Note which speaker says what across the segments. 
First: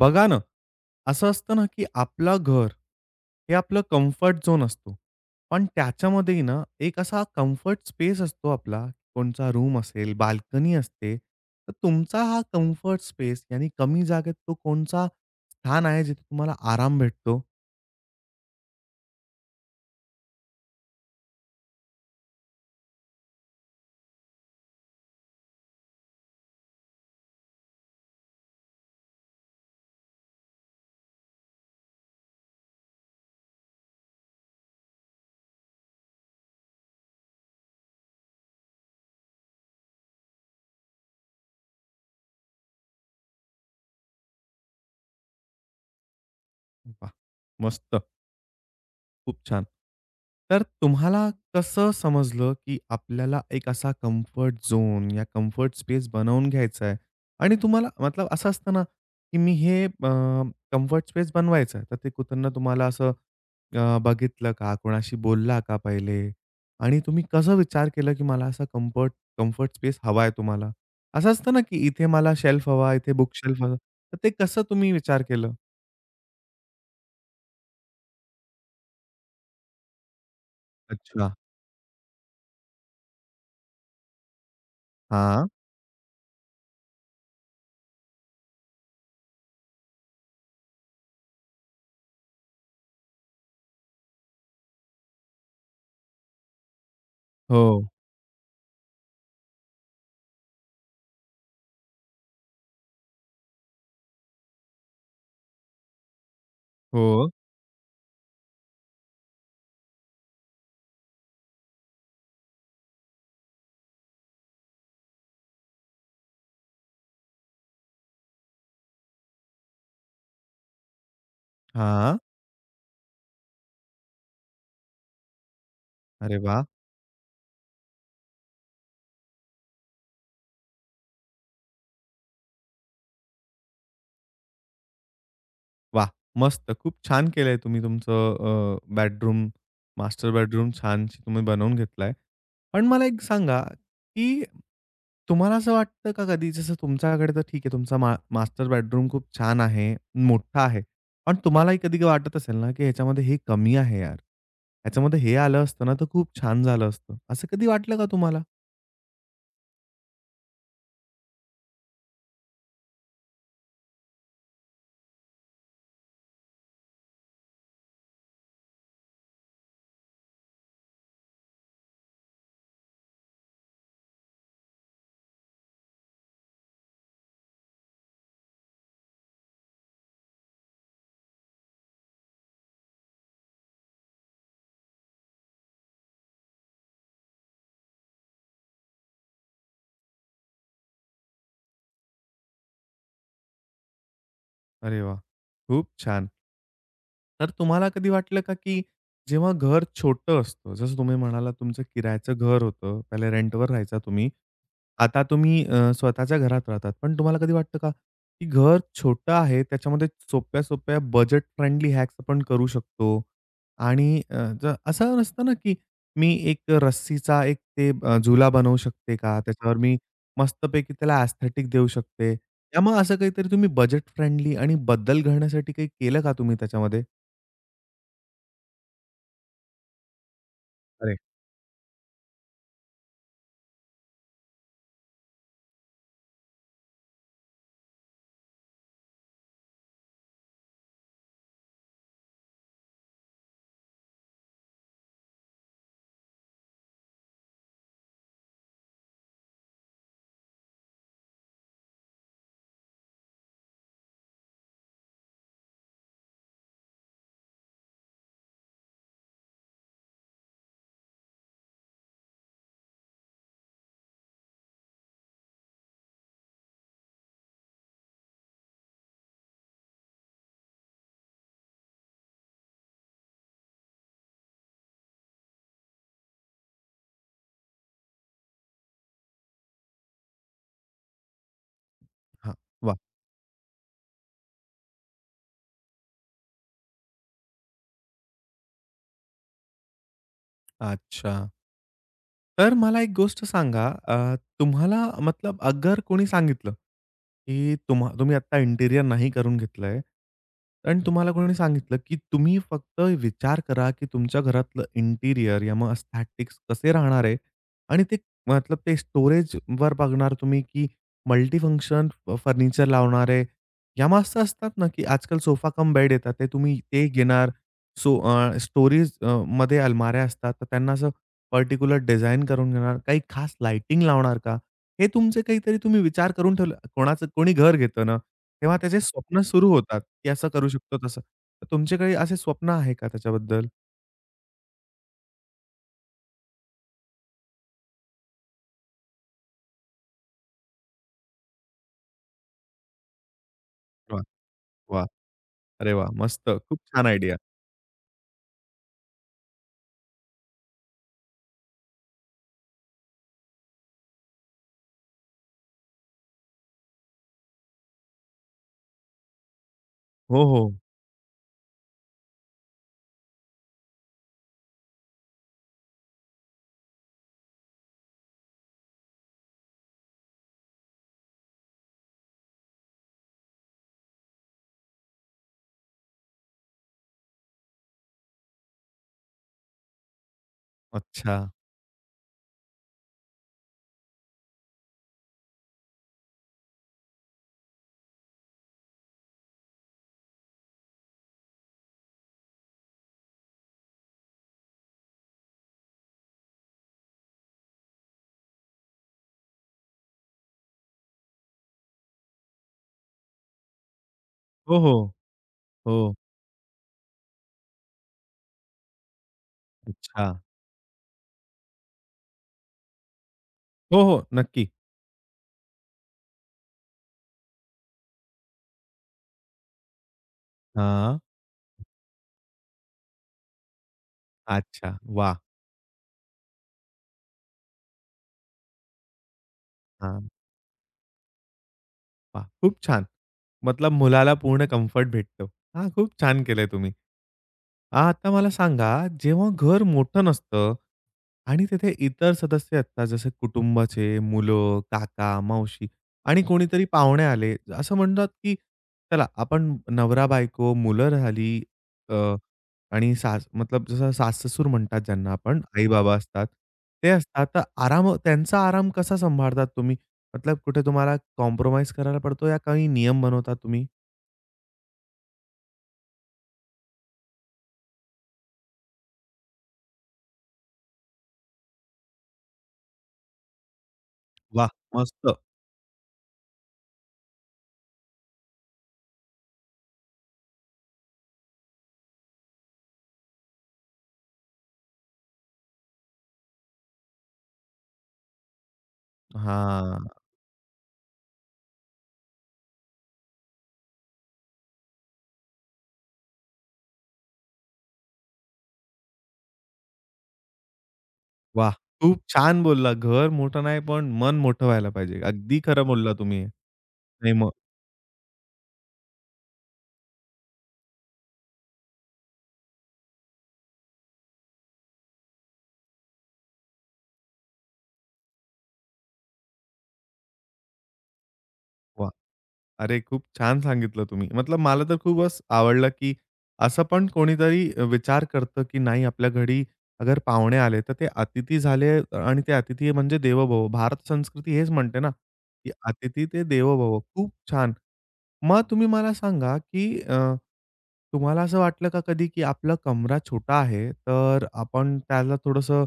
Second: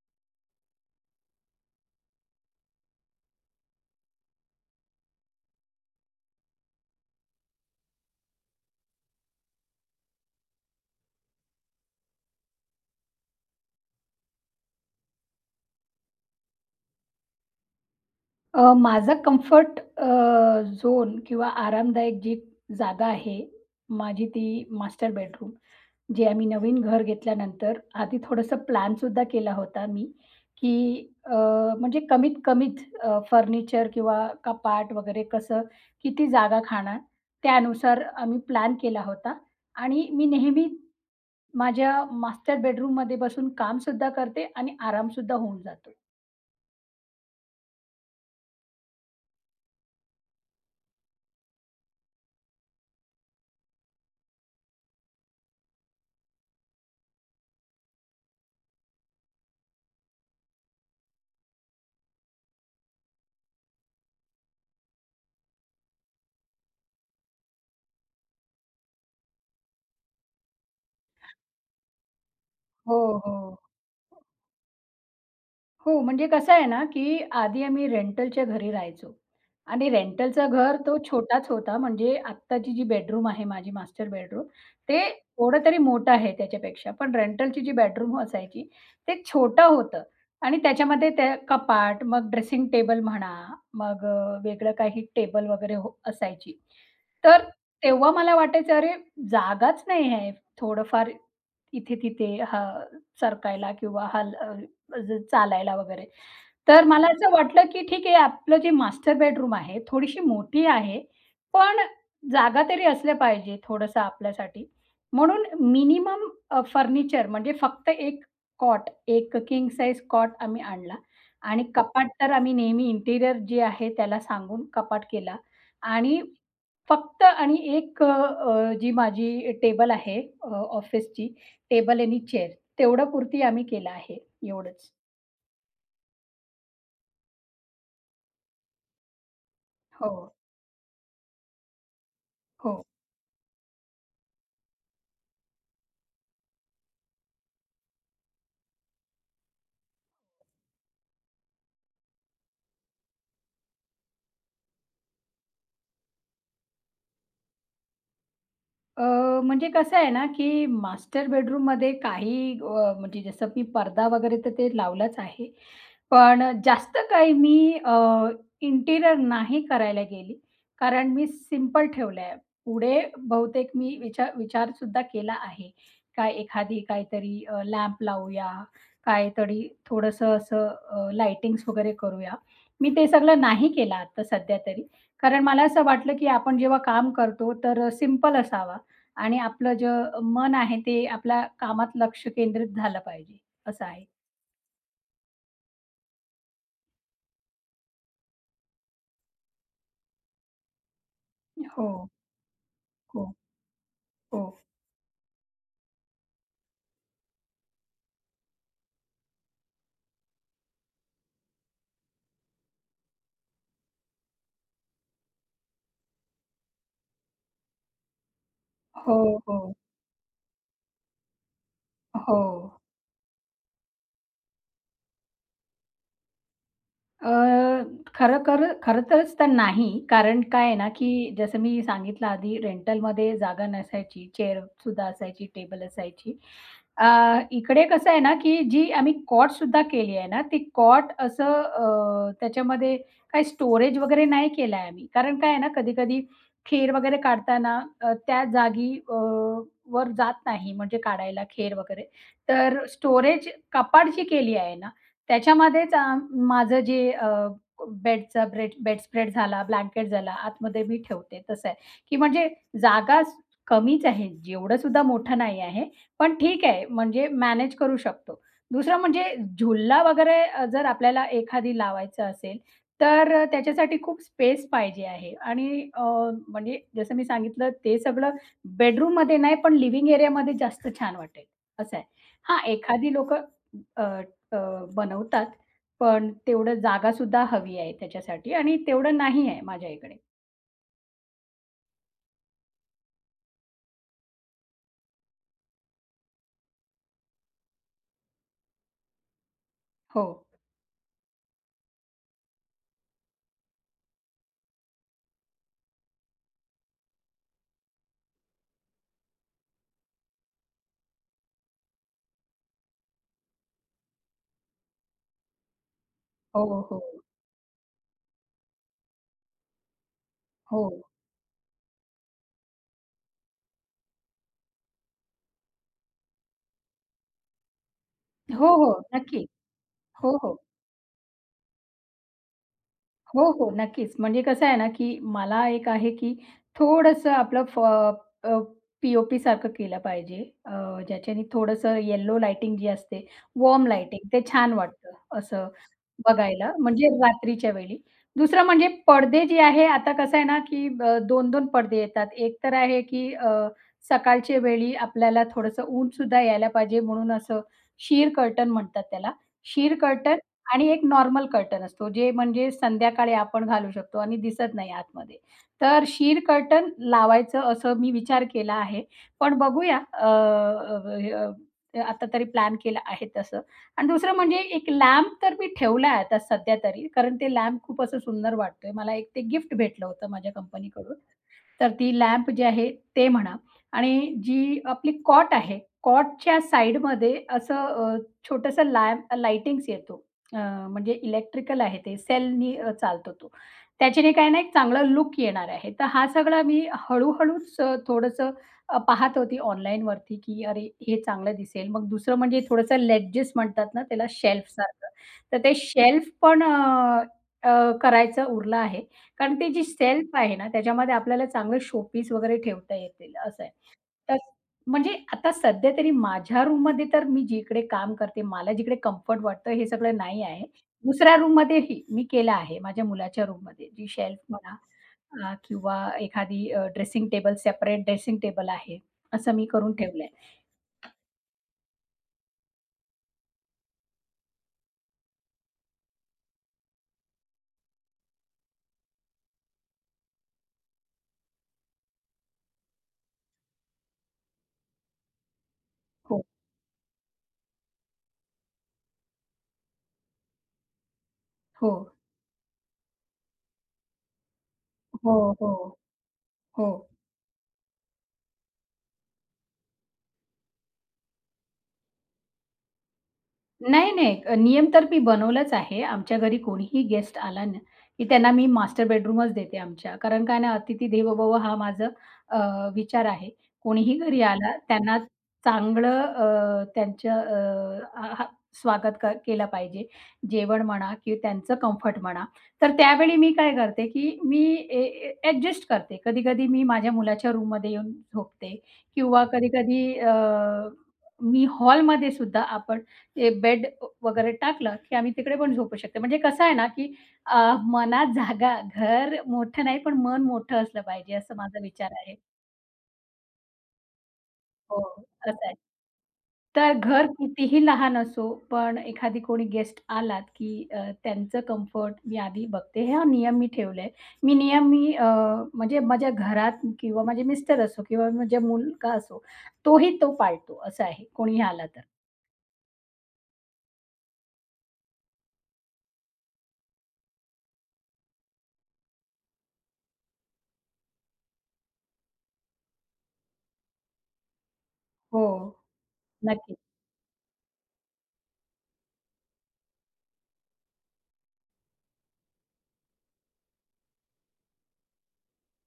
Speaker 1: बघा ना, असं असतं ना, की आपलं घर हे आपलं कम्फर्ट झोन असतो. पण त्याच्यामध्येही ना, एक असा कम्फर्ट स्पेस असतो आपला, कोणचा रूम असेल, बाल्कनी असते. तर तुमचा हा कम्फर्ट स्पेस यानी कमी जागेत तो कोणचा स्थान आहे जिथे तुम्हाला आराम भेटतो?
Speaker 2: माझा कम्फर्ट झोन किंवा आरामदायक जी जागा आहे, माझी ती मास्टर बेडरूम. जे आम्ही नवीन घर घेतल्यानंतर आधी थोडंसं प्लॅन सुद्धा केला होता मी, की अ, म्हणजे कमीत कमीत फर्निचर किंवा कपाट वगैरे कसं, किती जागा खाणार, त्यानुसार आम्ही प्लॅन केला होता आणि मी नेहमी माझ्या मास्टर बेडरूममध्ये बसून कामसुद्धा करते आणि आरामसुद्धा होऊन जातो.
Speaker 1: वाह! मस्त. खूप छान. तर तुम्हाला कसं समजलं, की आपल्याला एक असा कम्फर्ट झोन या कम्फर्ट स्पेस बनवून घ्यायचा आहे आणि तुम्हाला मतलब असं असतं ना, की मी हे कम्फर्ट स्पेस बनवायचं आहे. तर ते कुत्र्यांना तुम्हाला असं बघितलं का? कोणाशी बोलला का पहिले? आणि तुम्ही कसा विचार केला, की मला असा कम्फर्ट कम्फर्ट स्पेस हवा आहे तुम्हाला? असं असतं ना, की इथे मला शेल्फ हवा,
Speaker 2: हो,
Speaker 1: इथे बुक
Speaker 2: हो.
Speaker 1: शेल्फ हवा. तर ते कसं तुम्ही विचार केलं?
Speaker 2: हो, म्हणजे कसं आहे ना, की आधी आम्ही रेंटलच्या घरी राहायचो आणि रेंटलचं घर तो
Speaker 1: अच्छा.
Speaker 2: छोटाच होता. म्हणजे आत्ताची जी बेडरूम आहे माझी मास्टर बेडरूम, ते
Speaker 1: हां.
Speaker 2: थोडं तरी मोठं आहे त्याच्यापेक्षा. पण रेंटलची जी बेडरूम असायची, ते छोटं होतं आणि त्याच्यामध्ये त्या कपाट, मग ड्रेसिंग टेबल म्हणा, मग वेगळं काही टेबल वगैरे हो असायची. तर
Speaker 1: हो,
Speaker 2: तेव्हा मला वाटायचं, "अरे, जागाच नाही आहे थोडंफार इथे-तिथे हां, सरकायला किंवा हल ज चालायला वगैरे. तर मला
Speaker 1: हो.
Speaker 2: असं वाटलं, की ठीक आहे आपलं जे मास्टर बेडरूम आहे, थोडीशी मोठी आहे, पण जागा तरी असल्या पाहिजे थोडंसं आपल्यासाठी. म्हणून मिनिमम फर्निचर म्हणजे फक्त एक कॉट, एक किंग साइज कॉट आम्ही आणला आणि कपाट
Speaker 1: हां.
Speaker 2: तर आम्ही नेहमी इंटिरियर जे आहे त्याला सांगून कपाट केला आणि
Speaker 1: अरे वाह!
Speaker 2: फक्त आणि एक अ, अ, जी माझी टेबल आहे ऑफिसची टेबल आणि चेअर तेवढ्यापुरती आम्ही केलं आहे, एवढंच.
Speaker 1: वाह! मस्त. खूप छान केलंय तुम्ही तुमचं बेडरूम,
Speaker 2: हो,
Speaker 1: मास्टर बेडरूम छानशी तुम्ही बनवून घेतलाय.
Speaker 2: हो.
Speaker 1: पण मला एक सांगा, की तुम्हाला असं वाटतं का कधी जसं तुमच्याकडे तर ठीक आहे तुमचा मास्टर बेडरूम खूप छान आहे, मोठा आहे. पण तुम्हालाही कधी वाटत असेल ना, की ह्याच्यामध्ये हे कमी आहे यार. ह्याच्यामध्ये हे आलं असतं ना, तर खूप छान झालं असतं. असं कधी वाटलं का तुम्हाला?
Speaker 2: अ, म्हणजे कसं आहे ना, की मास्टर बेडरूममध्ये काही म्हणजे जसं मी पडदा वगैरे तर ते लावलाच आहे. पण जास्त काही मी इंटिरियर नाही करायला गेली. कारण मी सिंपल ठेवलं आहे. पुढे बहुतेक मी विचारसुद्धा केला आहे. काय एखादी काहीतरी लॅम्प लावूया, काहीतरी थोडंसं असं लाइटिंग्स वगैरे करूया. मी ते सगळं नाही केलं आता सध्या तरी. कारण मला असं वाटलं, की आपण जेव्हा काम करतो तर असावा. आणि आपलं जे मन आहे ते आपल्या कामात लक्ष केंद्रित झालं पाहिजे, असं आहे.
Speaker 1: अरे वाह! खूप छान. तर तुम्हाला कधी वाटलं का, की जेव्हा घर छोटं असतं, जसं तुम्ही म्हणालात तुमचं
Speaker 2: हो,
Speaker 1: किरायचं घर होतं, पहिले
Speaker 2: हो,
Speaker 1: रेंटवर राहायचा तुम्ही.
Speaker 2: हो,
Speaker 1: आता तुम्ही स्वतःच्या घरात राहतात. पण तुम्हाला कधी वाटतं का, की घर छोटं आहे, त्याच्यामध्ये सोप्या-सोप्या बजेट फ्रेंडली हॅक्स आपण करू शकतो आणि अ, ज असं नसतं ना, की मी एक रस्सीचा एक ते झुला बनवू
Speaker 2: हो,
Speaker 1: शकते का?
Speaker 2: हो,
Speaker 1: त्याच्यावर मी मस्तपैकी त्याला एस्थेटिक देऊ शकते.
Speaker 2: हो.
Speaker 1: त्यामुळे असं काहीतरी तुम्ही बजेट फ्रेंडली आणि बदल घडण्यासाठी काही केलं का तुम्ही त्याच्यामध्ये?
Speaker 2: अ, खरंतरच तर नाही. कारण काय आहे ना,
Speaker 1: अरे!
Speaker 2: की जसं मी सांगितलं आधी रेंटलमध्ये जागा नसायची, चेअरसुद्धा असायची, टेबल असायची. अ, इकडे कसं आहे ना, की जी आम्ही कॉटसुद्धा केली आहे ना, ती कॉट असं त्याच्यामध्ये काही स्टोरेज वगैरे नाही केला आहे आम्ही. कारण काय आहे ना, कधी-कधी खेर वगैरे काढताना त्या जागी वर जात नाही म्हणजे काढायला खेर वगैरे. तर स्टोरेज कपाट जी केली आहे ना, त्याच्यामध्येच माझं जे बेडचा बेडस्प्रेड झाला, ब्लँकेट झाला, आतमध्ये मी ठेवते तसं आहे, की म्हणजे जागा स- कमीच आहे, जेवढं सुद्धा मोठं नाही आहे, पण ठीक आहे म्हणजे मॅनेज करू शकतो. दुसरं म्हणजे झुला वगैरे जर आपल्याला एखादी लावायचं असेल, तर त्याच्यासाठी खूप स्पेस पाहिजे आहे आणि म्हणजे जसं मी सांगितलं ते सगळं बेडरूममध्ये नाही, पण लिव्हिंग एरियामध्ये जास्त छान वाटेल, असं आहे.
Speaker 1: हां.
Speaker 2: हां,
Speaker 1: वाह!
Speaker 2: एखादी लोकं अ, बनवतात. पण तेवढं जागासुद्धा हवी आहे त्याच्यासाठी आणि तेवढं नाही आहे माझ्या इकडे.
Speaker 1: अच्छा. तर मला एक गोष्ट सांगा, तुम्हाला मतलब अगर कोणी सांगितलं, की तुम्ही आत्ता इंटिरियर नाही करून घेतलंय
Speaker 2: हो.
Speaker 1: आणि तुम्हाला कोणी सांगितलं, की तुम्ही फक्त विचार करा, की तुमच्या घरातलं इंटिरियर या मग एस्थेटिक्स कसे राहणार आहे आणि ते मतलब ते स्टोरेजवर बघणार तुम्ही, की मल्टीफंक्शन फर्निचर लावणार आहे. या मग असं असतात ना, की आजकाल सोफा कम बेड येतात. ते तुम्ही
Speaker 2: हो, हो.
Speaker 1: ते घेणार. सो स्टोरेज मध्ये अलमाऱ्या असतात. तर
Speaker 2: हो.
Speaker 1: त्यांना असं पार्टिक्युलर डिझाइन करून घेणार, काही खास लाइटिंग लावणार का? हे तुमचे काहीतरी तुम्ही विचार करून ठेवलं. कोणाचं कोणी घर घेतं ना,
Speaker 2: हो,
Speaker 1: तेव्हा
Speaker 2: हो.
Speaker 1: त्याचे स्वप्न
Speaker 2: नक्की.
Speaker 1: सुरू होतात, की
Speaker 2: हो,
Speaker 1: असं
Speaker 2: हो.
Speaker 1: करू शकतो, तसं. तर तुमचे काही असे स्वप्न आहे का
Speaker 2: हो,
Speaker 1: त्याच्याबद्दल?
Speaker 2: हो. नक्कीच. म्हणजे कसं आहे ना, की मला एक आहे, की थोडंसं आपलं पी-ओ-पी सारखं केलं पाहिजे. अ, ज्याच्याने थोडंसं येलो लाइटिंग जी असते, वॉर्म
Speaker 1: वाह!
Speaker 2: लाइटिंग ते छान
Speaker 1: वाह!
Speaker 2: वाटतं असं
Speaker 1: अरे वाह! मस्त.
Speaker 2: बघायला,
Speaker 1: खूप छान
Speaker 2: म्हणजे
Speaker 1: आयडिया.
Speaker 2: रात्रीच्या वेळी. दुसरं म्हणजे पडदे जे आहे, आता कसं आहे ना, की 2-2 पडदे येतात. एक तर आहे, की सकाळच्या वेळी आपल्याला थोडंसं ऊनसुद्धा यायला पाहिजे म्हणून असं शीर कर्टन म्हणतात त्याला. शीर
Speaker 1: हो, हो.
Speaker 2: आणि एक नॉर्मल कर्टन असतो, जे म्हणजे संध्याकाळी आपण घालू शकतो आणि दिसत नाही आतमध्ये. तर शीर कर्टन लावायचं असं मी विचार केला आहे. पण बघूया अ, अ, अ, आता तरी प्लॅन केला आहे तसं. आणि दुसरं म्हणजे एक लॅम्प तर मी ठेवला आहे आता सध्या तरी, कारण ते लॅम्प खूप असं सुंदर वाटतोय. मला एक ते गिफ्ट भेटलं होतं माझ्या कंपनीकडून.
Speaker 1: अच्छा.
Speaker 2: तर ती लॅम्प जी आहे ते म्हणा आणि जी आपली कॉट आहे, कॉटच्या साइडमध्ये असं छोटंसं लॅम्प लाइटिंग्स येतो. अ, म्हणजे इलेक्ट्रिकल आहे ते, सेलनी चालतो तो. त्याच्याने काय ना एक चांगला लूक येणार आहे. तर हा सगळा मी हळू-हळूच थोडंसं पाहत होती ऑनलाईनवरती, की अरे हे चांगलं दिसेल. मग दुसरं म्हणजे थोडंसं लेडजेस म्हणतात ना त्याला
Speaker 1: हो, हो.
Speaker 2: शेल्फसारखं. तर ते
Speaker 1: हो.
Speaker 2: शेल्फ पण अ, अ, करायचं उरलं आहे. कारण ती जी
Speaker 1: अच्छा.
Speaker 2: शेल्फ आहे ना त्याच्यामध्ये आपल्याला चांगलं शोपीस वगैरे ठेवता येतील असं आहे.
Speaker 1: हो, हो.
Speaker 2: तर
Speaker 1: नक्की.
Speaker 2: म्हणजे आता सध्या तरी माझ्या रूममध्ये तर मी जिकडे काम करते, मला जिकडे कम्फर्ट वाटतं हे सगळं नाही आहे.
Speaker 1: हां.
Speaker 2: दुसऱ्या रूममध्येही मी केलं आहे. माझ्या मुलाच्या रूममध्ये जी शेल्फ म्हणा
Speaker 1: अच्छा. वाह!
Speaker 2: अ, किंवा एखादी dressing table separate dressing table आहे. असं मी करून ठेवलंय.
Speaker 1: हां. वाह! खूप छान. मतलब मुलाला पूर्ण कम्फर्ट भेटतो. हां, खूप छान केलंय तुम्ही. हा, आता मला सांगा, जेव्हा घर मोठं नसतं आणि तिथे इतर सदस्य असतात, जसे कुटुंबाचे मुलं, काका, मावशी
Speaker 2: हो,
Speaker 1: आणि कोणीतरी पाहुणे आले. असं म्हणतात, की चला आपण नवरा-बायको, मुलं राहिली
Speaker 2: हो,
Speaker 1: अ, आणि सास मतलब जसं सास-ससूर म्हणतात
Speaker 2: हो,
Speaker 1: ज्यांना आपण,
Speaker 2: हो,
Speaker 1: आई-बाबा असतात,
Speaker 2: हो.
Speaker 1: ते असतात. तर त्यांचा आराम कसा सांभाळतात तुम्ही? मतलब कुठे तुम्हाला कॉम्प्रोमाईज करायला पडतो या काही नियम बनवता तुम्ही?
Speaker 2: नाही, नाही. नियम तर मी बनवलाच आहे. आमच्या घरी कोणीही गेस्ट आला ना, की त्यांना मी मास्टर बेडरूमच देते आमच्या. कारण काय ना, "अतिथी देवो भव" हा माझा अ, विचार आहे. कोणीही घरी
Speaker 1: वाह!
Speaker 2: आला, त्यांना
Speaker 1: मस्त.
Speaker 2: चांगलं अ, त्यांचं अ, आ, हा स्वागत केलं पाहिजे. जेवण म्हणा किंवा त्यांचं कम्फर्ट म्हणा. तर त्यावेळी मी काय करते, की मी ॲडजस्ट करते. कधी-कधी मी माझ्या मुलाच्या रूममध्ये येऊन झोपते किंवा
Speaker 1: हां.
Speaker 2: कधी-कधी मी हॉलमध्ये सुद्धा आपण ते बेड वगैरे टाकलं, की आम्ही तिकडे पण झोपू शकतो. म्हणजे कसं आहे ना, की अ, मनात जागा घर मोठं नाही, पण मन मोठं असलं पाहिजे असं
Speaker 1: वाह!
Speaker 2: माझा विचार
Speaker 1: खूप
Speaker 2: आहे.
Speaker 1: छान बोलला. घर मोठं नाही, पण मन मोठं व्हायला
Speaker 2: हो,
Speaker 1: पाहिजे.
Speaker 2: असं
Speaker 1: अगदी
Speaker 2: आहे.
Speaker 1: खरं बोलला तुम्ही.
Speaker 2: तर घर
Speaker 1: नाही मग
Speaker 2: कितीही लहान असो, पण एखादी कोणी गेस्ट आलात, की त्यांचं कम्फर्ट मी आधी बघते. हा नियम मी ठेवलाय. मी नियम म्हणजे माझ्या घरात किंवा माझे मिस्टर असो किंवा माझा मुलगा असो, तोही तो पाळतो असं आहे, कोणीही आला तर.
Speaker 1: वाह! अरे, खूप छान सांगितलं तुम्ही. मतलब मला तर खूपच आवडलं, की असं पण कोणीतरी विचार करतं, की नाही आपल्या घरी अगर पाहुणे आले, तर ते अतिथी झाले आणि ते अतिथी म्हणजे देवो भव. भारत संस्कृती हेच म्हणते ना,
Speaker 2: हो,
Speaker 1: की अतिथी ते
Speaker 2: नक्की.
Speaker 1: देवो भव. खूप छान. मग तुम्ही मला सांगा, की तुम्हाला असं वाटलं का कधी, की आपला कमरा छोटा आहे, तर आपण त्याला थोडंसं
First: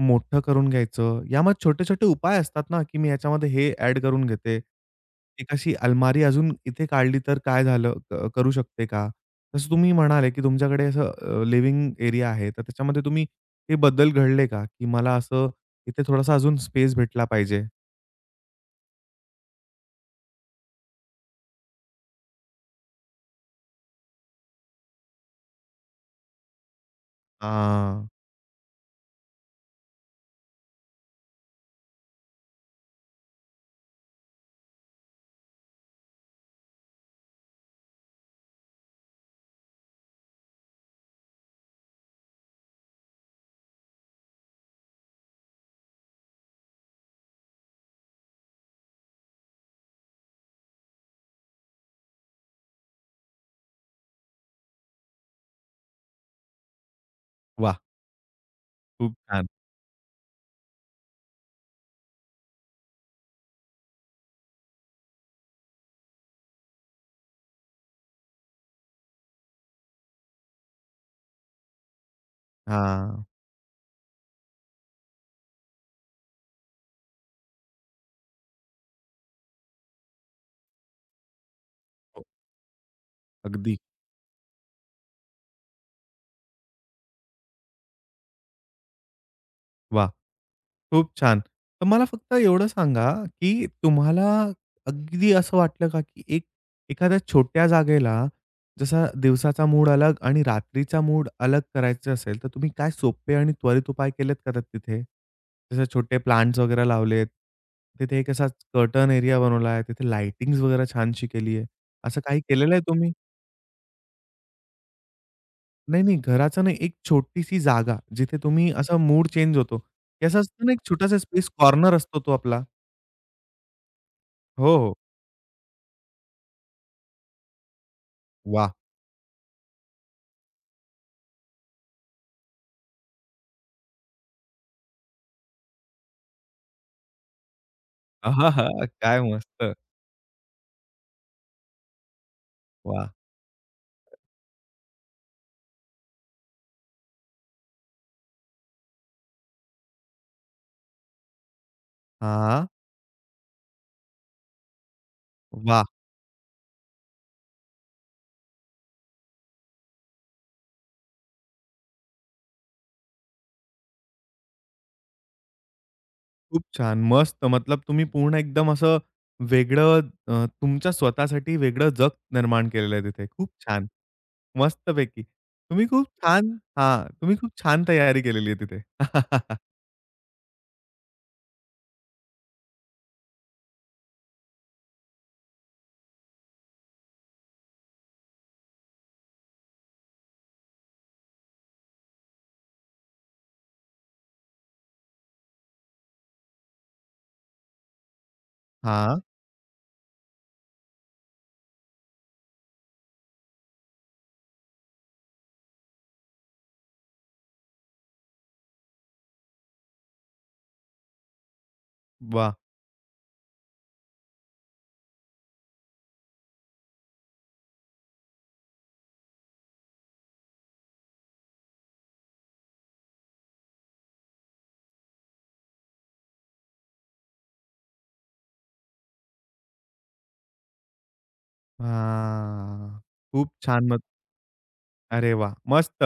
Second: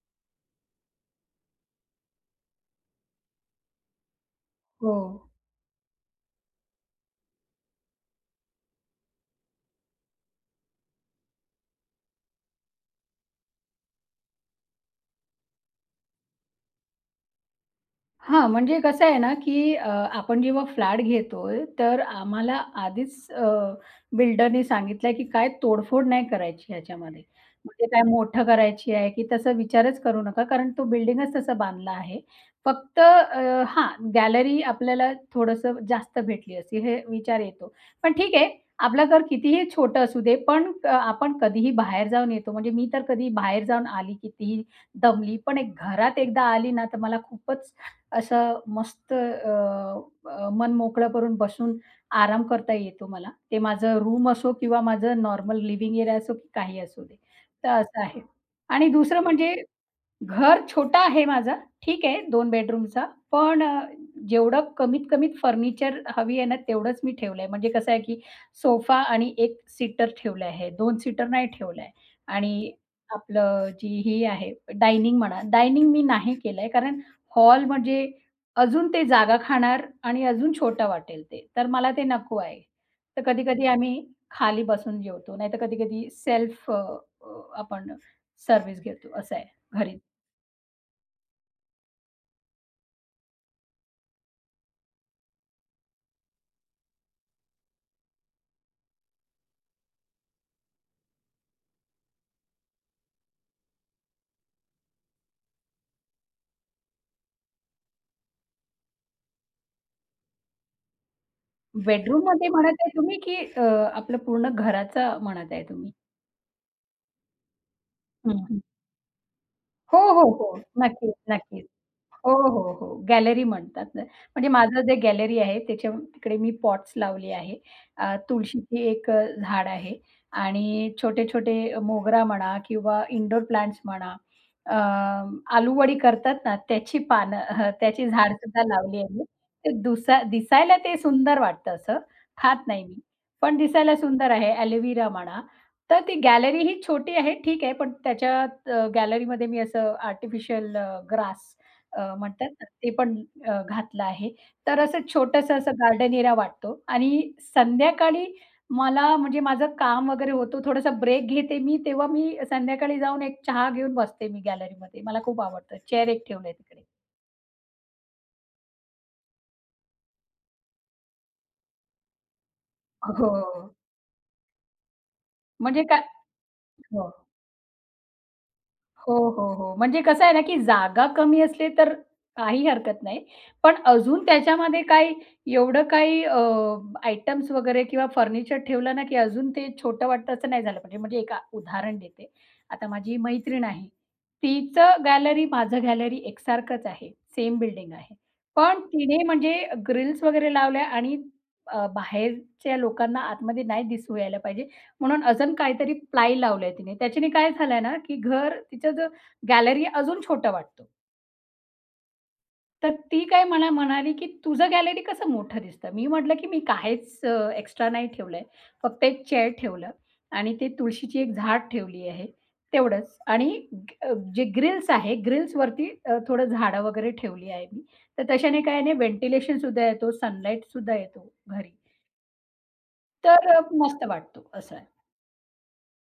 Speaker 1: मोठं करून घ्यायचं? यामध्ये छोटे-छोटे उपाय असतात ना, की मी याच्यामध्ये हे ॲड करून घेते.
Speaker 2: हो.
Speaker 1: एक अशी अलमारी अजून इथे काढली तर काय झालं करू शकते का? जसं तुम्ही म्हणाले, की तुमच्याकडे असं लिव्हिंग एरिया आहे, तर त्याच्यामध्ये तुम्ही हे बदल घडले का? की मला असं इथे थोडासा अजून स्पेस भेटला पाहिजे?
Speaker 2: हां, म्हणजे कसं आहे ना, की आपण जेव्हा फ्लॅट घेतोय, तर आम्हाला आधीच बिल्डरनी सांगितलंय, की काय तोडफोड नाही करायची ह्याच्यामध्ये. म्हणजे काय
Speaker 1: हां.
Speaker 2: मोठं करायची आहे, की तसा विचारच करू नका, कारण तो बिल्डिंगच तसा बांधला आहे. फक्त हां, गॅलरी आपल्याला थोडंसं जास्त भेटली असती, हे विचार येतो. पण ठीक आहे, आपलं घर कितीही छोटं असू दे, पण आपण कधीही बाहेर जाऊन येतो. म्हणजे मी तर कधी बाहेर जाऊन आली, कितीही दमली, पण एक घरात एकदा आली ना, तर मला खूपच असं मस्त अ, अ, मन मोकळं करून बसून आराम करता येतो मला. ते माझं रूम असो किंवा माझं नॉर्मल लिव्हिंग एरिया असो की काही असू दे. तर
Speaker 1: वाह!
Speaker 2: असं आहे. आणि
Speaker 1: खूप
Speaker 2: दुसरं
Speaker 1: छान.
Speaker 2: म्हणजे घर छोटा आहे माझं. ठीक आहे 2 बेडरूमचा. पण जेवढं कमीत कमीत फर्निचर हवी आहे ना, तेवढंच मी ठेवलंय. म्हणजे कसं आहे, की सोफा आणि 1 सीटर ठेवलं आहे. 2 सीटर नाही ठेवलं आहे. आणि
Speaker 1: हां.
Speaker 2: आपलं जी ही आहे डायनिंग म्हणा, डायनिंग मी नाही केलंय कारण हॉल म्हणजे अजून ते जागा खाणार आणि अजून छोटं वाटेल ते. तर मला ते
Speaker 1: हो,
Speaker 2: नको आहे. तर कधी-कधी
Speaker 1: अगदी.
Speaker 2: आम्ही खाली बसून जेवतो. नाहीतर कधी-कधी सेल्फ आपण सर्व्हिस घेतो असं आहे घरी.
Speaker 1: वाह! खूप छान. तर मला फक्त एवढं सांगा, की तुम्हाला अगदी असं वाटलं का, की एक एखाद्या छोट्या जागेला जसा दिवसाचा मूड अलग आणि रात्रीचा मूड अलग करायचा असेल, तर तुम्ही काय सोपे आणि त्वरित उपाय केलेत का तिथे? जसे छोटे प्लांट्स वगैरे लावलेत, तिथे एक असा कर्टन एरिया बनवला आहे, तिथे लाइटिंग्स वगैरे छानशी केली आहे. असं काही
Speaker 2: बेडरूममध्ये
Speaker 1: केलेलं
Speaker 2: म्हणत
Speaker 1: आहे
Speaker 2: आहे
Speaker 1: तुम्ही?
Speaker 2: तुम्ही की अ, आपलं पूर्ण घराचा म्हणत आहे तुम्ही?
Speaker 1: नाही, नाही. घराचं नाही, एक छोटीशी जागा, जिथे
Speaker 2: हं.
Speaker 1: तुम्ही असा मूड चेंज होतो.
Speaker 2: हो,
Speaker 1: की
Speaker 2: हो,
Speaker 1: असं
Speaker 2: हो.
Speaker 1: असतं ना, एक
Speaker 2: नक्कीच,
Speaker 1: छोटासा स्पेस
Speaker 2: नक्कीच.
Speaker 1: कॉर्नर असतो तो
Speaker 2: हो,
Speaker 1: आपला.
Speaker 2: हो, हो. गॅलरी म्हणतात ना. म्हणजे
Speaker 1: हो,
Speaker 2: माझं
Speaker 1: हो.
Speaker 2: जे गॅलरी आहे त्याच्या तिकडे मी पॉट्स लावले आहे.
Speaker 1: वाह!
Speaker 2: तुळशीची एक झाड आहे आणि छोटे-छोटे मोगरा म्हणा किंवा इंडोर प्लांट्स म्हणा, अ, आलूवडी करतात ना त्याची पानं हं, त्याची झाडसुद्धा
Speaker 1: आहाहा!
Speaker 2: लावली आहे
Speaker 1: काय
Speaker 2: मी. ते
Speaker 1: मस्त.
Speaker 2: दिसायला ते सुंदर वाटतं असं, खात नाही मी.
Speaker 1: वाह!
Speaker 2: पण दिसायला सुंदर आहे. ॲलोव्हेरा म्हणा. तर ती गॅलरी ही छोटी आहे, ठीक आहे. पण त्याच्यात गॅलरीमध्ये मी असं आर्टिफिशियल ग्रास म्हणतात ना,
Speaker 1: हां.
Speaker 2: ते पण घातलं आहे. तर असं छोटंसं असं
Speaker 1: वाह!
Speaker 2: गार्डन एरिया वाटतो आणि संध्याकाळी मला म्हणजे माझं काम वगैरे होतो, थोडासा ब्रेक घेते मी, तेव्हा मी संध्याकाळी जाऊन एक चहा घेऊन बसते मी गॅलरीमध्ये. मला खूप आवडतं. चेअर एक ठेवलंय
Speaker 1: खूप
Speaker 2: तिकडे.
Speaker 1: छान. मस्त मतलब तुम्ही पूर्ण एकदम असं वेगळं तुमच्या स्वतःसाठी वेगळं जग निर्माण केलेलं आहे तिथे.
Speaker 2: हो.
Speaker 1: खूप छान. मस्तपैकी.
Speaker 2: म्हणजे
Speaker 1: तुम्ही
Speaker 2: काय
Speaker 1: खूप छान हां.
Speaker 2: हो.
Speaker 1: तुम्ही खूप छान तयारी केलेली आहे तिथे.
Speaker 2: हो, हो, हो. म्हणजे कसं आहे ना, की जागा कमी असली तर काही हरकत नाही. पण अजून त्याच्यामध्ये काही एवढं काही आयटम्स वगैरे किंवा फर्निचर ठेवलं ना, की अजून ते छोटं वाटतं असं नाही झालं पाहिजे. म्हणजे एक उदाहरण देते. आता माझी मैत्रीण आहे. तिचं गॅलरी, माझं गॅलरी एकसारखंच आहे. सेम बिल्डिंग आहे. पण
Speaker 1: हां.
Speaker 2: तिने म्हणजे ग्रिल्स वगैरे लावल्या आणि बाहेरच्या लोकांना आतमध्ये नाही दिसू यायला पाहिजे म्हणून अजून काहीतरी प्लाय लावलंय तिने. त्याच्याने काय झालंय ना, की घर तिचं जो गॅलरी अजून छोटं वाटतो.
Speaker 1: वाह!
Speaker 2: तर ती काय मला म्हणाली, की "तुझं गॅलरी कसं मोठं दिसतं?" मी म्हटलं, की "मी काहीच एक्स्ट्रा नाही ठेवलंय. फक्त एक चेअर ठेवलं आणि ते तुळशीची एक झाड ठेवली आहे, तेवढंच. आणि जे ग्रिल्स आहे, ग्रिल्सवरती थोडं झाडं वगैरे ठेवली आहे मी. तर तशाने काय नाही व्हेंटिलेशन सुद्धा येतो, सनलाईट सुद्धा येतो घरी.
Speaker 1: हां.
Speaker 2: तर
Speaker 1: खूप
Speaker 2: अ,
Speaker 1: छान.
Speaker 2: मस्त वाटतो." असं आहे.
Speaker 1: अरे वा, मस्त.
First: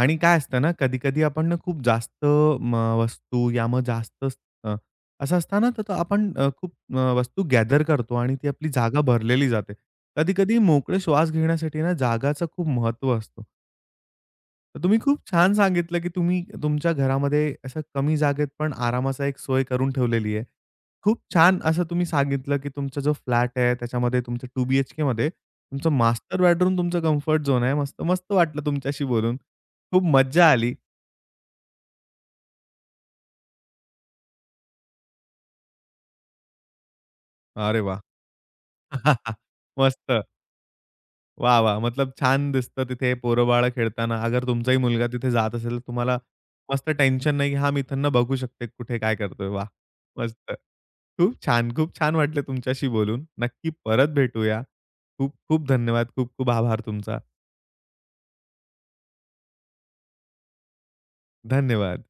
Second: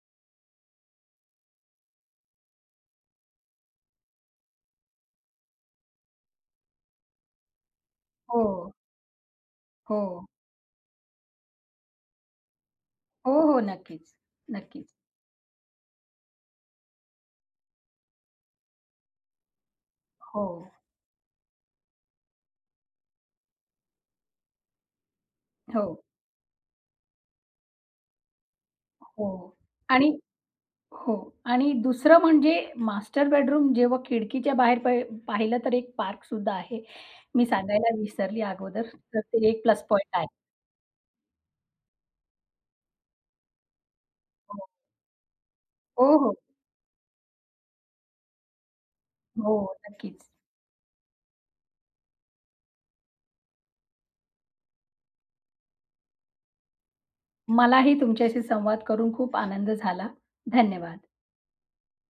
Speaker 1: आणि काय असतं ना, कधी-कधी आपण ना खूप जास्त म वस्तू या मग जास्त अ, असं असतं ना, तर तो आपण खूप वस्तू गॅदर करतो आणि
Speaker 2: हो,
Speaker 1: ती आपली जागा भरलेली जाते.
Speaker 2: हो.
Speaker 1: कधी-कधी मोकळे श्वास घेण्यासाठी ना जागाचं खूप महत्त्व
Speaker 2: हो,
Speaker 1: असतो.
Speaker 2: हो. नक्कीच,
Speaker 1: तर
Speaker 2: नक्कीच.
Speaker 1: तुम्ही खूप छान सांगितलं, की तुम्ही तुमच्या घरामध्ये असं कमी जागेत पण आरामाचा एक सोय करून ठेवलेली
Speaker 2: हो,
Speaker 1: आहे. खूप छान असं तुम्ही सांगितलं, की तुमचा जो फ्लॅट आहे त्याच्यामध्ये तुमचं 2 बीएचकेमध्ये
Speaker 2: हो,
Speaker 1: तुमचं मास्टर बेडरूम तुमचं कम्फर्ट झोन आहे. मस्त, मस्त वाटलं तुमच्याशी बोलून.
Speaker 2: हो.
Speaker 1: खूप
Speaker 2: आणि
Speaker 1: मज्जा आली.
Speaker 2: हो. आणि दुसरं म्हणजे मास्टर बेडरूम जेव्हा खिडकीच्या बाहेर प पाहिलं तर एक पार्कसुद्धा आहे. मी
Speaker 1: अरे
Speaker 2: सांगायला
Speaker 1: वाह!
Speaker 2: विसरली अगोदर, तर ते एक प्लस पॉइंट
Speaker 1: मस्त.
Speaker 2: आहे.
Speaker 1: वाह, वाह! मतलब छान दिसतं तिथे पोरं-बाळं खेळताना. अगर
Speaker 2: हो,
Speaker 1: तुमचाही मुलगा तिथे जात असेल, तर
Speaker 2: हो,
Speaker 1: तुम्हाला
Speaker 2: हो.
Speaker 1: मस्त टेन्शन नाही, की हां, मी इथनं बघू शकते कुठे काय करतोय.
Speaker 2: हो,
Speaker 1: वाह!
Speaker 2: नक्कीच.
Speaker 1: मस्त. खूप छान, खूप छान वाटलं तुमच्याशी बोलून. नक्की परत भेटूया. खूप खूप धन्यवाद. खूप खूप आभार तुमचा.
Speaker 2: मलाही तुमच्याशी संवाद करून खूप आनंद झाला. धन्यवाद.
Speaker 1: धन्यवाद.